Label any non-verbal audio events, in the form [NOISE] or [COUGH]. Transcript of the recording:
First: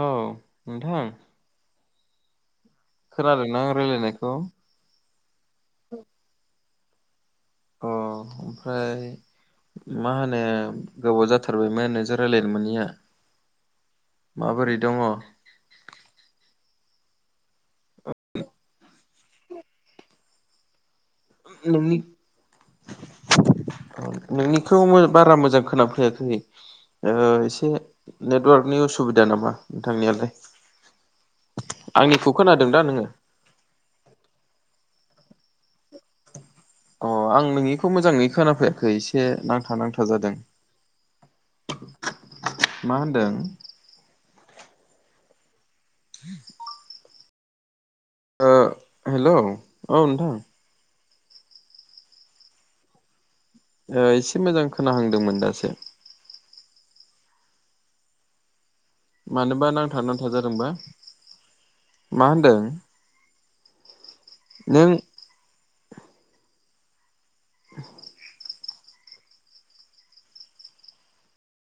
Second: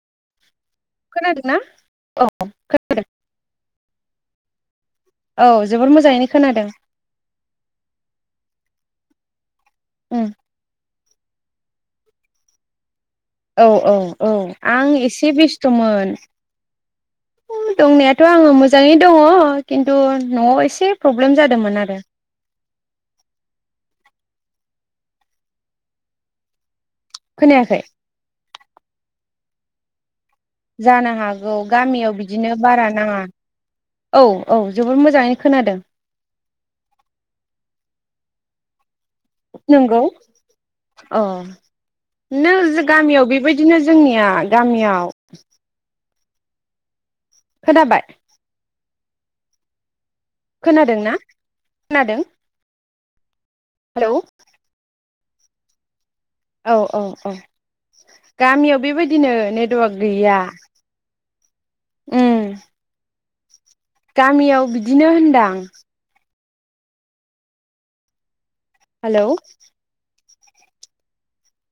औ नोंथां औ [UNINTELLIGIBLE] खोनादोंना आं रायलायनायखौ [UNINTELLIGIBLE] औ जोबोर मोजाङैनो खोनादों। अ ओमफ्राय मा उम होनो? गोबाव जाथारबायमोन नोंजों रायलायनो मोनिया। औ औ औ आं एसे बेस्थ'मोन। दंनायाथ' आङो मोजाङै दङ खिन्थु न'आव एसे प्रब्लेम जादोंमोन नोंनि आरो। नोंनिखौ मो बारा मोजां खोनाफैयाखै। ओ एसे खोनायाखै नेटवार्क नि उसुबिदा नामा नोंथांनियालाय? जानो हागौ गामियाव आंनिखौ बिदिनो खोनादों दा बारा नोङो नाङा औ औ। जोबोर मोजाङैनो खोनादों। अ आं नोंनिखौ मोजाङै खोनाफैयाखै एसे नांथा नंगौ नांथा जादों अ नोजो मा गामियाव होनदों बेबायदिनो जोंनिया। गामियाव खोनाबाय? ओ हेलौ औ नोंथां खोनादों ना? खोनादों? ओ हेलौ एसे मोजां खोनाहांदोंमोन दासो औ औ औ गामियाव बेबायदिनो मानोबा नेटवार्क नांथा नांथा गैया जादोंबा मा ओं होनदों गामियाव नों बिदिनो होनदां हेलौ